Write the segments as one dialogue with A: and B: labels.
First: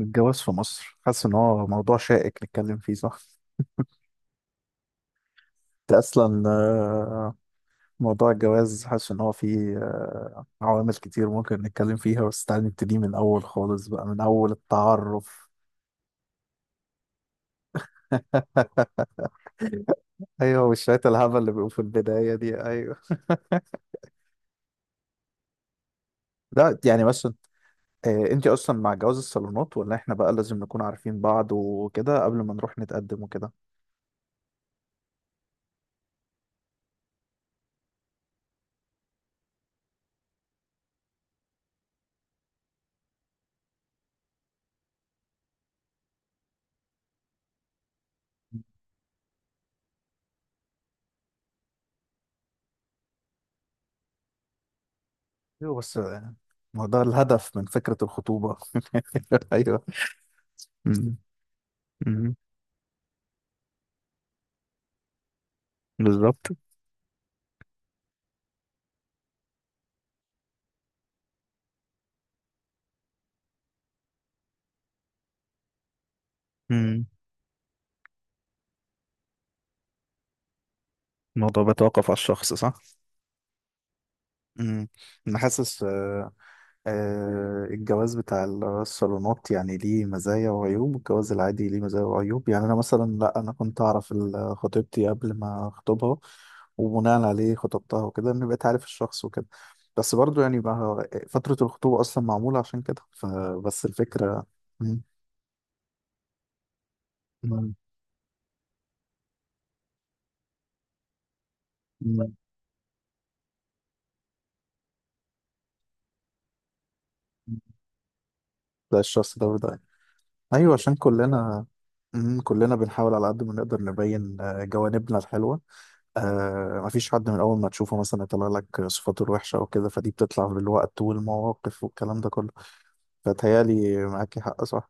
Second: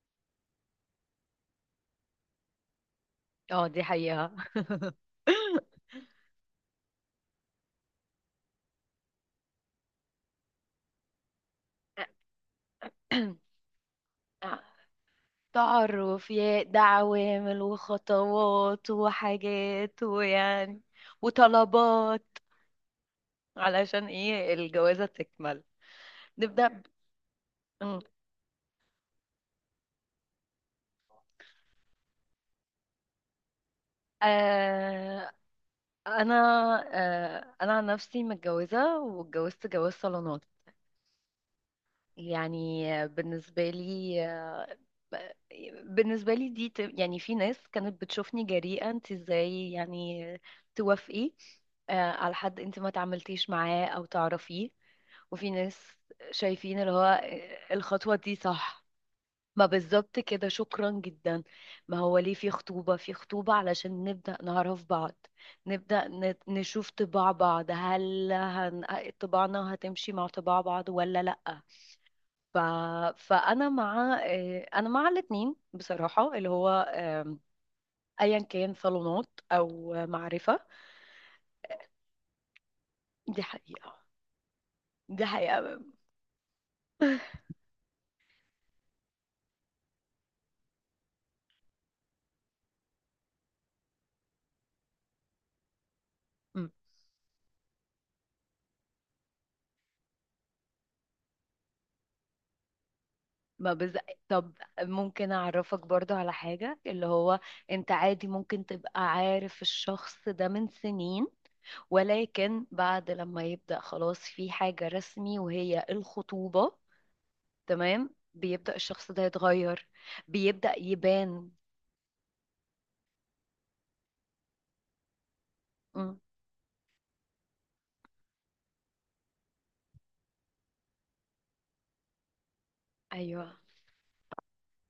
A: الجواز في مصر، حاسس ان هو موضوع شائك نتكلم فيه، صح؟
B: اه، دي حقيقة.
A: ده اصلا. موضوع الجواز، حاسس ان هو فيه عوامل كتير ممكن نتكلم فيها، بس تعالى نبتدي من اول خالص بقى، من اول التعرف.
B: تعرف يا ده، عوامل وخطوات وحاجات
A: ايوه،
B: ويعني
A: وشوية الهبل اللي بيبقوا في البداية
B: وطلبات
A: دي، ايوه.
B: علشان ايه الجوازة تكمل. نبدأ
A: لا
B: ب...
A: يعني، بس انت
B: م.
A: آه، انت اصلا مع جواز الصالونات، ولا احنا بقى لازم نكون عارفين بعض وكده قبل ما نروح نتقدم وكده؟
B: آه... انا آه... انا عن نفسي متجوزة، واتجوزت جواز صالونات. يعني بالنسبة لي، بالنسبة لي دي يعني في ناس كانت بتشوفني جريئة: انت ازاي يعني توافقي على حد انت ما تعاملتيش معاه او تعرفيه؟ وفي ناس
A: ايوه بس،
B: شايفين
A: ما هو
B: اللي هو
A: ده الهدف من فكرة
B: الخطوة دي
A: الخطوبة.
B: صح. ما
A: ايوه.
B: بالظبط كده، شكرا
A: مم.
B: جدا. ما هو ليه
A: مم.
B: في خطوبة علشان نبدأ نعرف بعض، نبدأ
A: بالظبط.
B: نشوف طباع بعض. طباعنا هتمشي مع طباع بعض ولا لأ؟ ف... فانا مع آه، انا مع الاثنين بصراحه، اللي هو
A: امم
B: آم، ايا كان صالونات او معرفه.
A: الموضوع بيتوقف على الشخص، صح.
B: دي حقيقه،
A: امم.
B: دي
A: انا
B: حقيقه.
A: حاسس، الجواز بتاع الصالونات يعني ليه مزايا وعيوب، والجواز العادي ليه مزايا وعيوب. يعني انا مثلا لا، انا كنت اعرف خطيبتي قبل ما اخطبها،
B: م-
A: وبناء عليه خطبتها وكده، ان بقيت عارف الشخص وكده. بس برضو يعني بقى فترة الخطوبة اصلا معمولة عشان كده،
B: ما
A: فبس
B: بز...
A: الفكرة.
B: طب،
A: مم.
B: ممكن اعرفك برضو على حاجه، اللي هو
A: مم.
B: انت عادي ممكن تبقى عارف الشخص ده من سنين،
A: مم.
B: ولكن بعد لما يبدا خلاص في حاجه رسمي وهي الخطوبه، تمام، بيبدا
A: ده
B: الشخص ده
A: الشخص ده وده.
B: يتغير،
A: ايوه،
B: بيبدا
A: عشان
B: يبان.
A: كلنا، كلنا بنحاول على قد ما نقدر نبين جوانبنا الحلوه.
B: م،
A: مفيش حد من اول ما تشوفه مثلا يطلع لك صفاته الوحشه او كده، فدي بتطلع بالوقت والمواقف والكلام ده كله.
B: ايوه،
A: فتهيالي معاكي حق، صح،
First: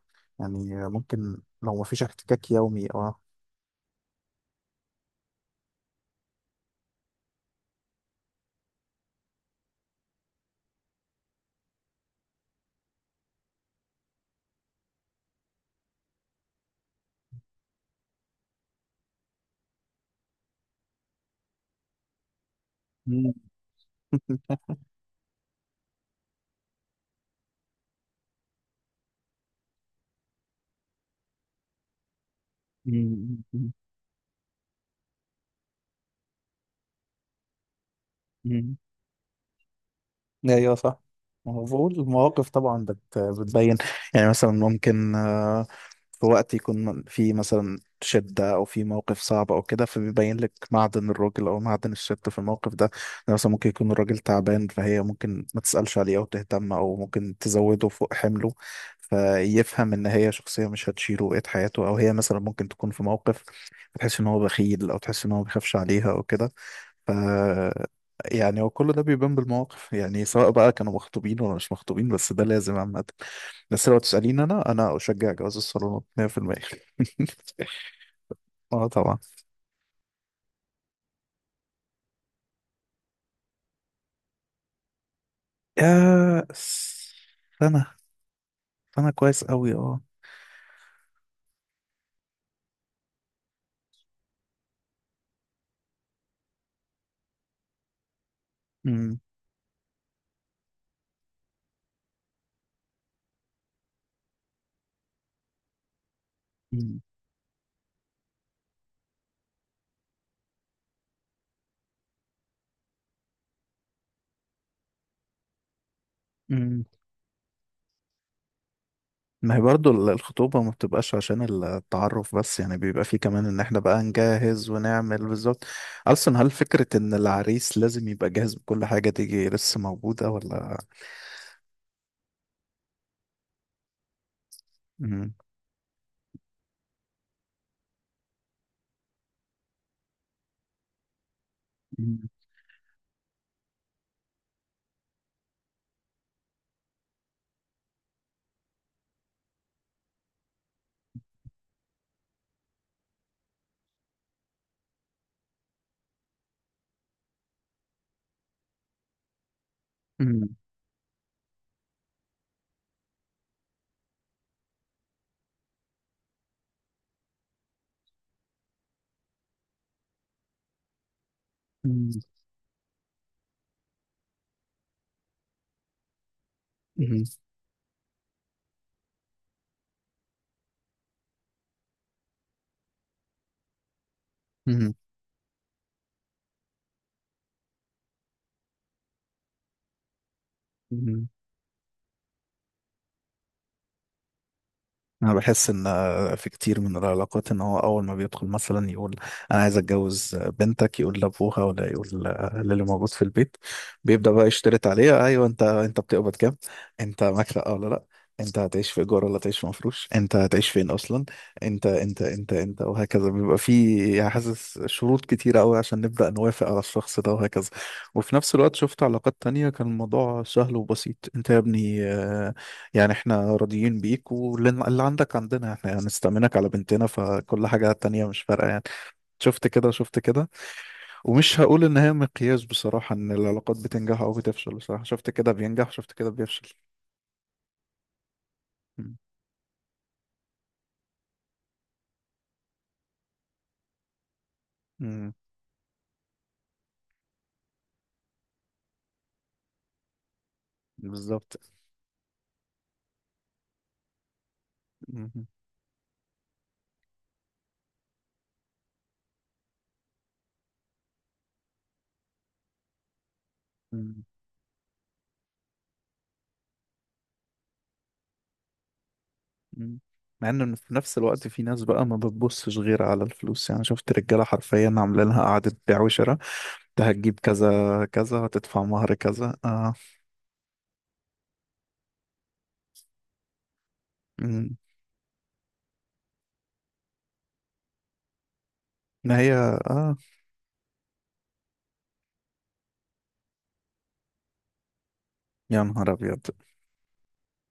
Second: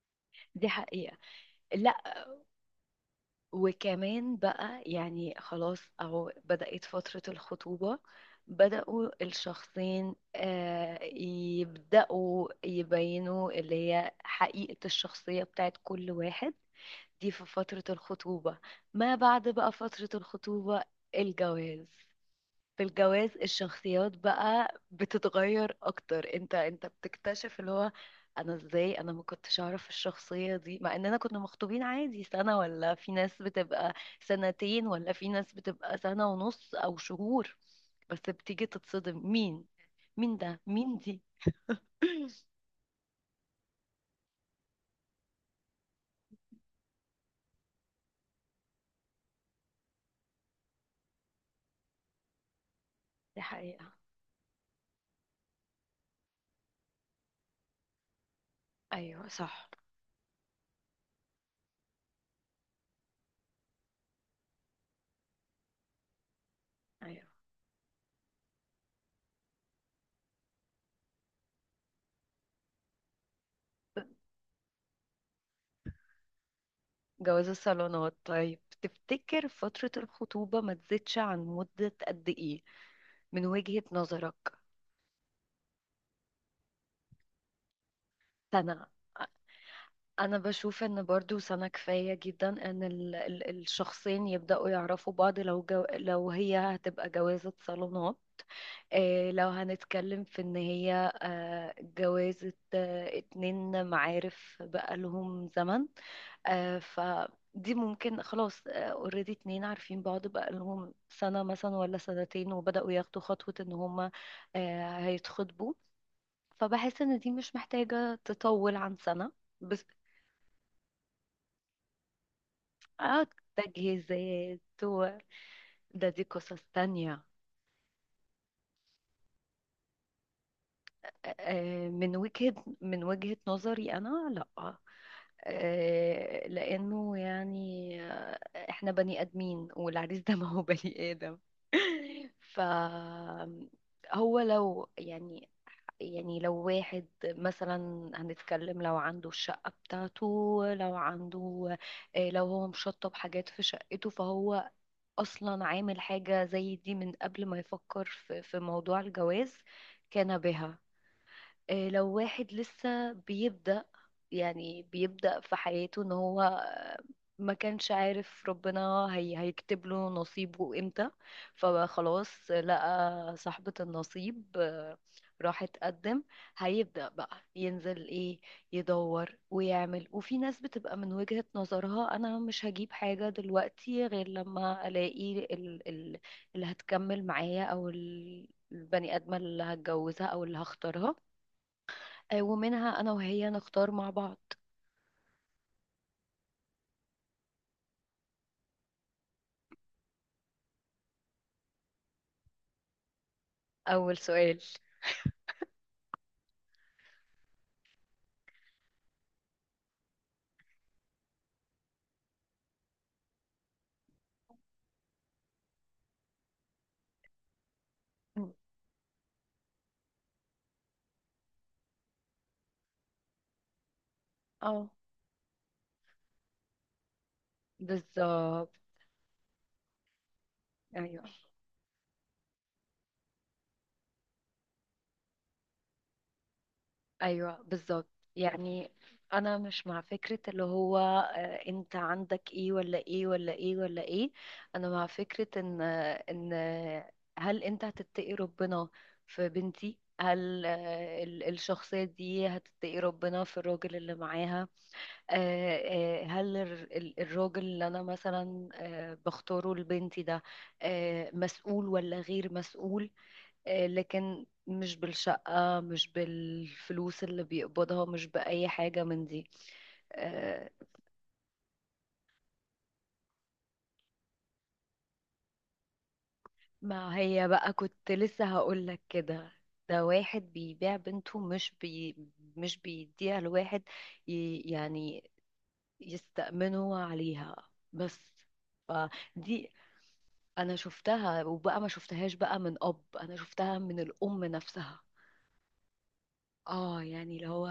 B: دي
A: يعني
B: حقيقه.
A: ممكن لو مفيش
B: لا،
A: احتكاك يومي، اه.
B: وكمان بقى يعني خلاص أهو بدأت فترة الخطوبة، بدأوا الشخصين يبدأوا يبينوا اللي هي حقيقة الشخصية بتاعت كل واحد، دي في فترة الخطوبة. ما بعد بقى فترة الخطوبة، الجواز، في الجواز
A: مم.
B: الشخصيات بقى بتتغير اكتر. انت بتكتشف اللي هو انا ازاي انا ما كنتش اعرف الشخصية دي. مع اننا كنا مخطوبين عادي سنة، ولا في ناس
A: مم. مم.
B: بتبقى سنتين، ولا في ناس بتبقى سنة ونص او شهور. بس بتيجي
A: مم.
B: تتصدم: مين؟ مين ده؟
A: ايوه،
B: مين
A: صح.
B: دي؟
A: مفهوم، المواقف طبعا بتبين. يعني مثلا ممكن في وقت يكون في مثلا شدة أو في موقف صعب أو كده، فبيبين لك معدن الراجل أو معدن الست في الموقف ده. يعني
B: دي
A: مثلا ممكن
B: حقيقة.
A: يكون الراجل تعبان، فهي ممكن ما تسألش عليه أو تهتم، أو ممكن تزوده فوق حمله،
B: ايوه صح.
A: فيفهم إن هي شخصية مش هتشيله بقية حياته. أو هي مثلا ممكن تكون في موقف تحس إن هو بخيل، أو تحس إن هو بيخافش عليها أو كده. ف
B: ايوه
A: يعني هو كل ده بيبان بالمواقف، يعني سواء بقى كانوا مخطوبين ولا مش مخطوبين، بس ده لازم عامة. بس لو تسأليني، أنا أشجع جواز الصالونات 100%.
B: جواز الصالونات. طيب
A: أه طبعا.
B: تفتكر فترة الخطوبة ما تزيدش عن مدة قد ايه من وجهة نظرك؟
A: يا سنة.
B: سنة.
A: سنة كويس أوي، أه.
B: أنا بشوف إن برضو سنة كفاية جدا إن الشخصين يبدأوا يعرفوا بعض، لو هي هتبقى جوازة صالونات.
A: أمم،
B: إيه، لو هنتكلم في إن هي جوازة اتنين معارف بقالهم زمن،
A: أمم،
B: فدي ممكن خلاص اوريدي اتنين عارفين بعض بقالهم سنة مثلا ولا سنتين، وبدأوا ياخدوا خطوة إن هما هيتخطبوا.
A: أمم.
B: فبحس إن دي مش محتاجة تطول عن سنة.
A: ما هي
B: بس
A: برضو الخطوبة ما بتبقاش عشان التعرف بس، يعني بيبقى فيه
B: اه،
A: كمان إن إحنا بقى نجهز
B: تجهيزات
A: ونعمل بالظبط.
B: دي
A: أصلا هل
B: قصص
A: فكرة إن
B: تانية.
A: العريس لازم يبقى جاهز بكل حاجة دي لسه موجودة ولا؟
B: من وجهة نظري أنا، لأ.
A: أمم،
B: لأنه يعني إحنا بني آدمين، والعريس ده ما هو بني آدم.
A: أمم،
B: ف، هو لو يعني لو واحد مثلا، هنتكلم لو عنده الشقة بتاعته، لو عنده آه، لو هو مشطب حاجات في شقته، فهو أصلا عامل حاجة زي دي من قبل ما يفكر في موضوع الجواز، كان
A: أمم،
B: بها. لو واحد لسه بيبدأ، يعني بيبدأ في حياته ان هو ما كانش عارف ربنا هي هيكتب له نصيبه امتى، فخلاص لقى صاحبة النصيب، راح اتقدم، هيبدأ
A: أمم،
B: بقى ينزل ايه، يدور ويعمل. وفي ناس بتبقى من وجهة نظرها انا مش هجيب حاجة دلوقتي غير لما
A: أمم،
B: الاقي ال ال اللي هتكمل معايا، او البني آدمة اللي هتجوزها او اللي هختارها،
A: أمم.
B: ومنها انا وهي نختار مع بعض.
A: انا بحس ان في كتير من العلاقات، ان هو اول ما بيدخل مثلا يقول انا عايز اتجوز بنتك، يقول لابوها ولا يقول للي موجود في البيت،
B: اول
A: بيبدأ بقى
B: سؤال.
A: يشترط عليها. ايوه، انت بتقبض كام، انت معاك شقه ولا لا، انت هتعيش في ايجار ولا هتعيش في مفروش، انت هتعيش فين اصلا، انت انت انت انت، وهكذا. بيبقى في يعني حاسس شروط كتيره قوي عشان نبدأ نوافق على الشخص ده، وهكذا. وفي
B: م.
A: نفس الوقت شفت علاقات تانية كان الموضوع سهل وبسيط: انت يا ابني، يعني احنا راضيين بيك،
B: اه،
A: واللي عندك عندنا، احنا هنستأمنك على بنتنا، فكل حاجة تانية مش فارقة
B: بالظبط.
A: يعني. شفت كده، شفت كده.
B: ايوه،
A: ومش هقول ان هي مقياس بصراحة، ان العلاقات بتنجح او بتفشل، بصراحة شفت كده بينجح، شفت كده بيفشل.
B: ايوه بالظبط. يعني
A: مم.
B: انا مش مع فكرة اللي هو انت عندك ايه ولا ايه ولا ايه ولا ايه. انا مع
A: مم.
B: فكرة ان هل انت هتتقي ربنا في بنتي؟ هل
A: بالظبط.
B: الشخصية دي هتتقي ربنا في الراجل اللي معاها؟
A: مم.
B: هل الراجل اللي انا مثلا بختاره لبنتي ده مسؤول ولا غير مسؤول؟
A: مم.
B: لكن مش بالشقة، مش بالفلوس اللي بيقبضها، مش بأي حاجة من دي.
A: مم. مع
B: آه،
A: ان في نفس الوقت في ناس بقى ما بتبصش غير على الفلوس، يعني شفت رجالة حرفيا عاملين لها قعدة بيع وشراء: انت
B: ما
A: هتجيب
B: هي بقى
A: كذا
B: كنت لسه
A: كذا، هتدفع
B: هقولك
A: مهر
B: كده:
A: كذا، اه.
B: ده واحد بيبيع بنته، مش بيديها لواحد
A: مم.
B: يعني يستأمنوا عليها بس.
A: ما هي،
B: فدي
A: اه،
B: انا شفتها، وبقى ما شفتهاش بقى من اب، انا شفتها من الام نفسها.
A: يا نهار ابيض.
B: اه يعني اللي هو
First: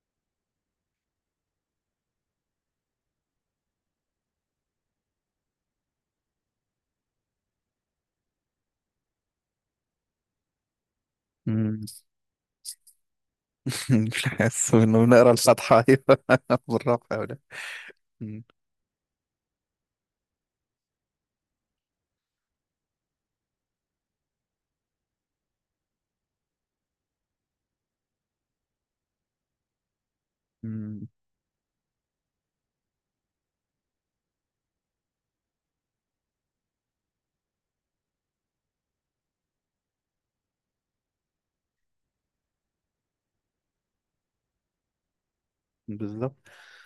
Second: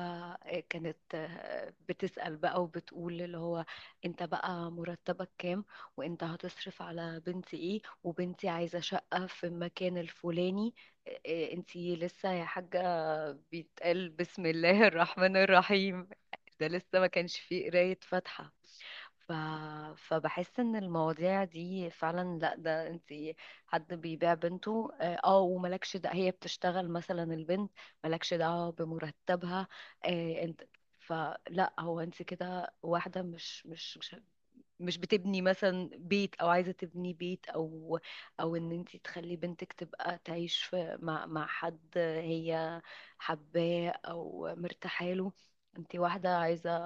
B: كانت بتسأل بقى وبتقول اللي هو: انت بقى مرتبك كام؟ وانت هتصرف على بنتي ايه؟ وبنتي عايزة شقة في المكان الفلاني. إيه انتي لسه يا حاجة؟ بيتقال بسم
A: الحس
B: الله
A: انه بنقرا
B: الرحمن
A: الفاتحه،
B: الرحيم!
A: ايوه.
B: ده لسه ما
A: بالرفع
B: كانش
A: ولا.
B: فيه قراية
A: مم.
B: فاتحة. ف... فبحس ان المواضيع دي فعلا، لا، ده انت حد بيبيع بنته! وملكش، ده هي بتشتغل مثلا البنت، ملكش دعوة بمرتبها. انت،
A: مم.
B: فلا هو انت كده، واحدة مش بتبني مثلا بيت، او عايزه تبني بيت، او ان انت تخلي بنتك تبقى تعيش في مع حد هي حباه او مرتاحه له. انت واحده
A: بالظبط.
B: عايزه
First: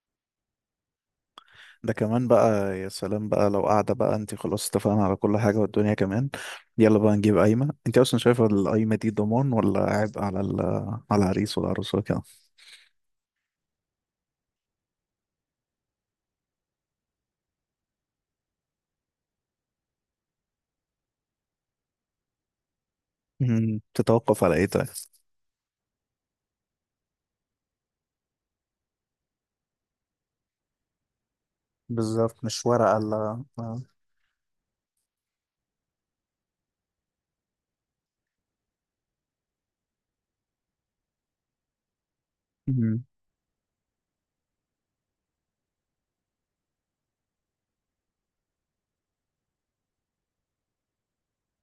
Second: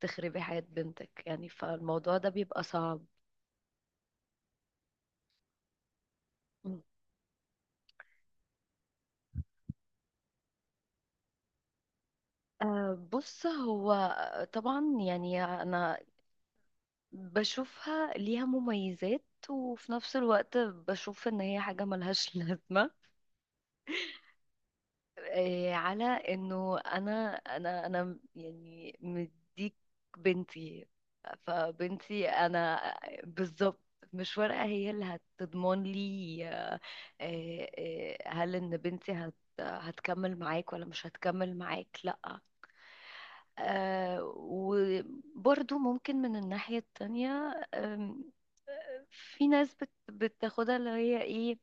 B: تخربي حياه بنتك يعني.
A: ده
B: فالموضوع ده
A: كمان
B: بيبقى
A: بقى، يا
B: صعب.
A: سلام بقى لو قاعده بقى، انت خلاص اتفقنا على كل حاجه، والدنيا كمان
B: مم.
A: يلا بقى نجيب قايمه. انت اصلا شايفه القايمه دي ضمان ولا عبء على على العريس والعروس وكده؟
B: بص، هو طبعا يعني انا بشوفها ليها مميزات، وفي نفس الوقت بشوف ان هي حاجه ملهاش لازمه.
A: مم. تتوقف على ايه طيب؟
B: إيه، على انه انا انا انا يعني مديك بنتي، فبنتي
A: بالظبط، مش
B: انا.
A: ورقه، لا
B: بالظبط،
A: آه.
B: مش ورقة هي اللي هتضمن لي هل ان بنتي هت، هتكمل معاك ولا مش هتكمل معاك؟ لا.
A: مم.
B: وبرضو ممكن من الناحية التانية. آم، في ناس بتاخدها اللي هي ايه،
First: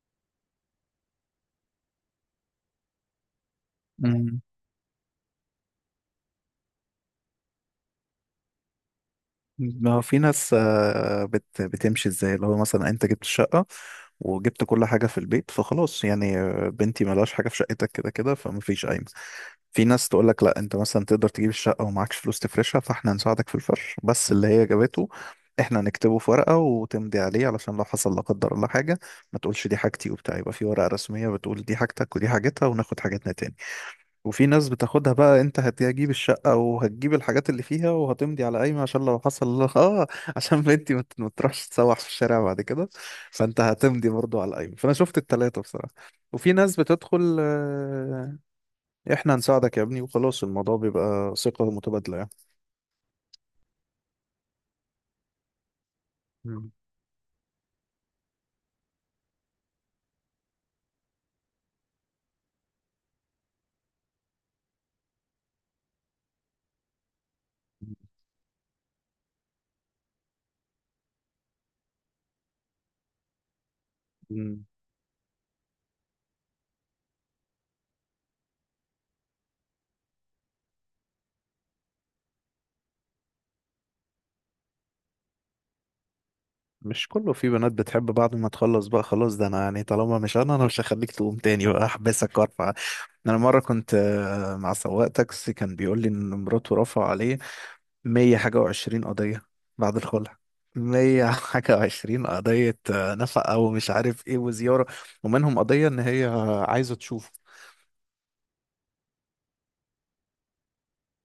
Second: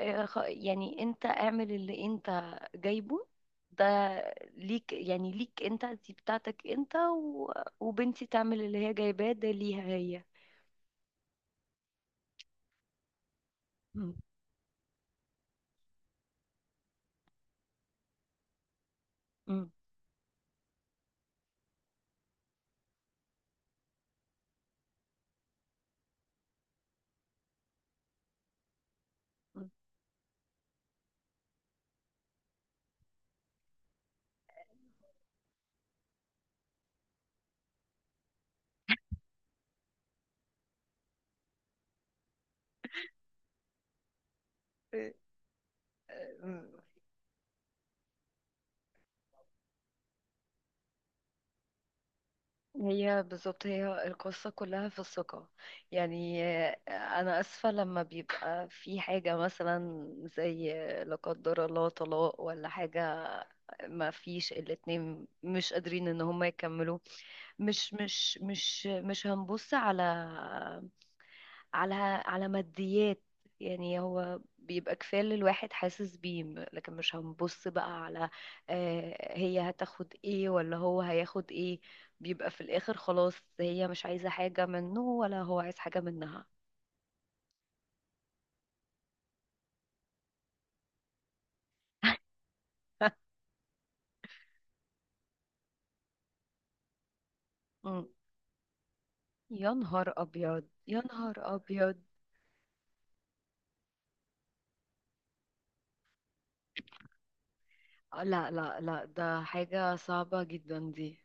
B: يعني انت اعمل اللي انت جايبه ده
A: مم.
B: ليك، يعني ليك انت، دي بتاعتك انت و... وبنتي تعمل اللي هي جايباه ده ليها
A: ما هو في
B: هي.
A: ناس آه، بت بتمشي ازاي، اللي هو مثلا انت جبت الشقة
B: مم.
A: وجبت كل حاجة في البيت، فخلاص يعني بنتي ملهاش حاجة في شقتك كده كده، فمفيش قايمة.
B: مم.
A: في ناس تقول لك لا، انت مثلا تقدر تجيب الشقة ومعكش فلوس تفرشها، فاحنا هنساعدك في الفرش، بس اللي هي جابته احنا هنكتبه في ورقة وتمضي عليه، علشان لو حصل لا قدر الله حاجة ما تقولش
B: مم.
A: دي حاجتي وبتاع، يبقى في ورقة رسمية بتقول دي حاجتك ودي حاجتها، وناخد حاجتنا تاني. وفي ناس بتاخدها بقى، انت هتجيب الشقة وهتجيب الحاجات اللي فيها وهتمضي على قايمة، عشان لو حصل اه، عشان بنتي ما تروحش تسوح في الشارع بعد كده، فانت هتمضي برضو على القايمة. فانا
B: إيه،
A: شفت التلاتة بصراحة.
B: آه،
A: وفي ناس بتدخل، احنا هنساعدك يا ابني وخلاص، الموضوع بيبقى ثقة متبادلة يعني.
B: هي بالظبط هي القصة كلها في الثقة. يعني
A: مم.
B: أنا آسفة، لما بيبقى في حاجة مثلا زي لا قدر الله طلاق ولا حاجة، ما فيش الاتنين مش قادرين إن هما يكملوها، مش هنبص على على على ماديات. يعني هو
A: مم.
B: بيبقى كفاية اللي الواحد حاسس بيه، لكن مش هنبص بقى على هي هتاخد ايه ولا هو هياخد ايه. بيبقى في الآخر خلاص هي مش عايزة حاجة منه ولا هو عايز حاجة منها.
A: مش كله. في بنات بتحب بعد ما تخلص بقى خلاص، ده انا يعني طالما مش، انا مش هخليك تقوم تاني بقى، احبسك وارفع. انا مره كنت، مع سواق تاكسي كان بيقول لي ان مراته رفع عليه
B: مم.
A: مية حاجة وعشرين قضية
B: يا
A: بعد
B: نهار
A: الخلع.
B: أبيض، يا
A: مية
B: نهار
A: حاجة
B: أبيض.
A: وعشرين قضية، نفقة ومش عارف ايه وزيارة، ومنهم قضية ان هي عايزة تشوفه.
B: لا لا لا، ده حاجة صعبة جدا دي.